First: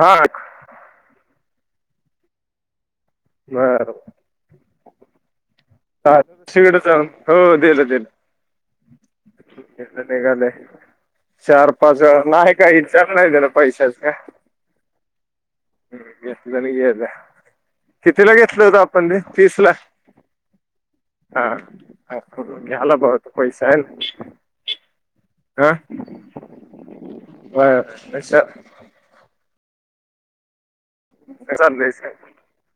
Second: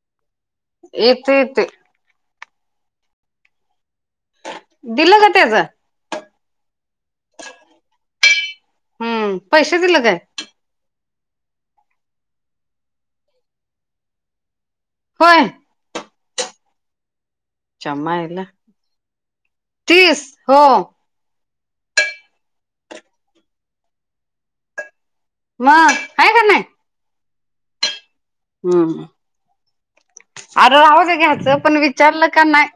हा येते येत. बरं दिलं का त्याज सारखं दुसरीकडं जाऊन हो दिलं दिलं हम्म पैसे दिलं काय [unintelligible] चार पाच हजार नाय काय विचार नाय त्याला पैशाचां होय. हम्म एस्णांनी घेयाचा कितीला चमायला घेतलं होतं आपण ते तीस ला तीस हो हा ह घ्यायला पाहिजे होत पैसान हा मग आहे का नाही व्हा [unintelligible] हम्म अर राऊदे घ्यायचं पण चाललंय विचारलं का नाय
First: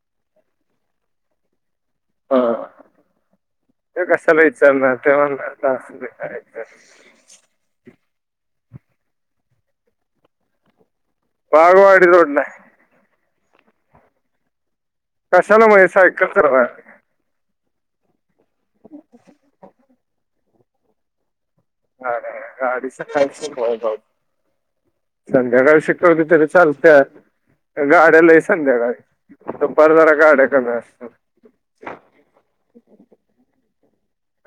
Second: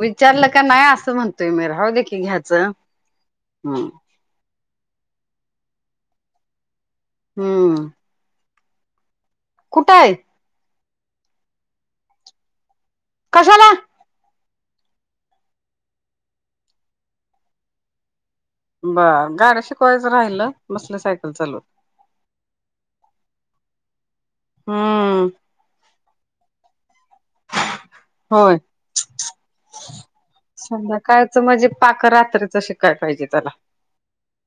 विचारलं का नाय असं म्हणतोय मी रावदे की हा घ्यायचं हम्म ते कसाला इचारणार तेव्हा [unintelligible] हम्म कुठं हाईत बागवाडी रोडला हाय कशाला? कशाला म्हणजे सायकल चालवाय बर गाड्या शिकवायचं राहिलं बसल सायकल चालवत हा काय गाडी सकाळी शिकवायचं जाऊ हम्म काय संध्याकाळी शिक कवली तरी चालत्या गाड्या लय होय संध्याकाळी दुपारी जरा गाड्या कमी असतात. संध्याकाळचं म्हणजे पाक रात्रीच शिकाय पाहिजे त्याला.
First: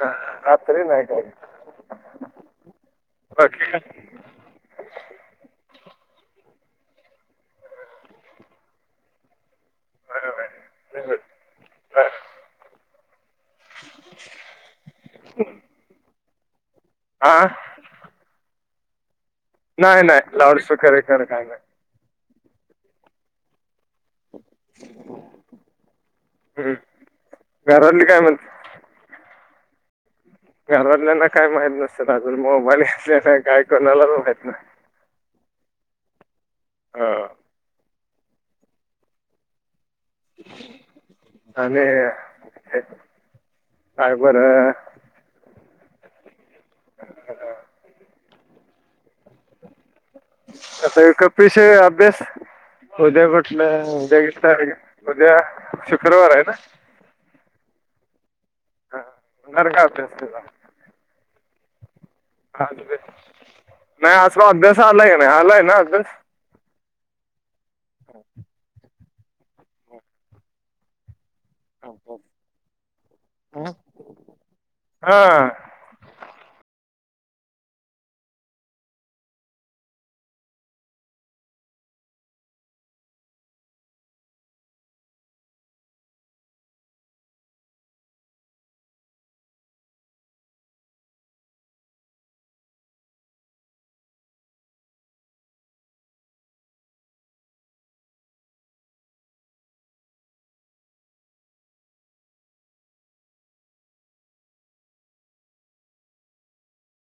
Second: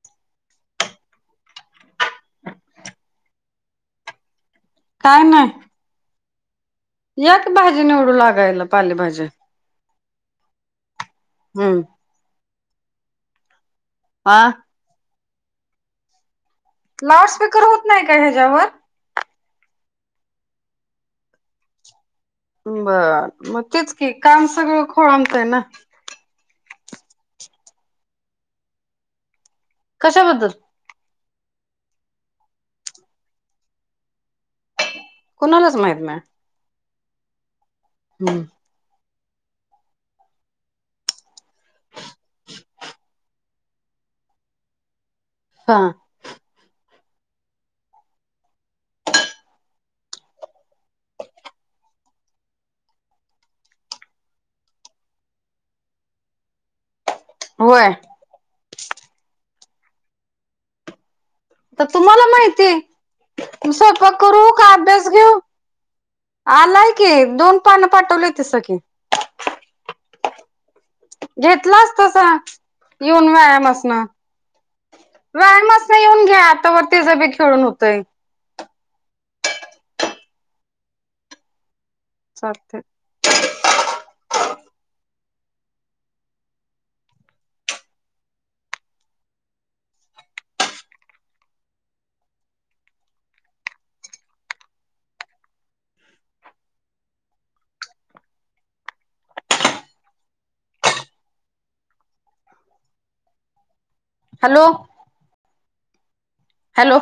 ह रात्री नाही काय बाकी? काय नाय. या की भाजी निवडू लागायला पालेभाज्या बरं, बरं. हम्म ह [inaudible] हां ह [inaudible] लाउडस्पीकर होत नाही का ह्याच्यावर? नाही नाही लाऊड स्पीकर हे खर काही नाही. बरं मग तेच कि काम सगळं खोळंबतय ना. हम्म घरातली काय म्हणती. कशाबद्दल घरातल्यांना काय माहित नसल अजून मोबाईल घेतलेला काय कोणालाच माहीत नाही. कुणालाच माहित नाही. हो हम्म आणि हे काय बर. हां [unintelligible] कसय कपीशय अभ्यास. उद्या म्हटलं एक तारीख उद्या शुक्रवार आहे ना. होय हा घर [unintelligible] तर तुम्हाला माहितीये नाही स्वयंपाक करू असला का अभ्यास आलाय नाही घेऊ. आलाय ना आलाय की दोन पानं पाठवलेत स [unintelligible] की घेतलाच तसा अभ्यास येऊन व्यायाम असन हा व्यायाम अस येऊन घ्या तवर तीच बी खेळून होतय. चालतंय. Hello hello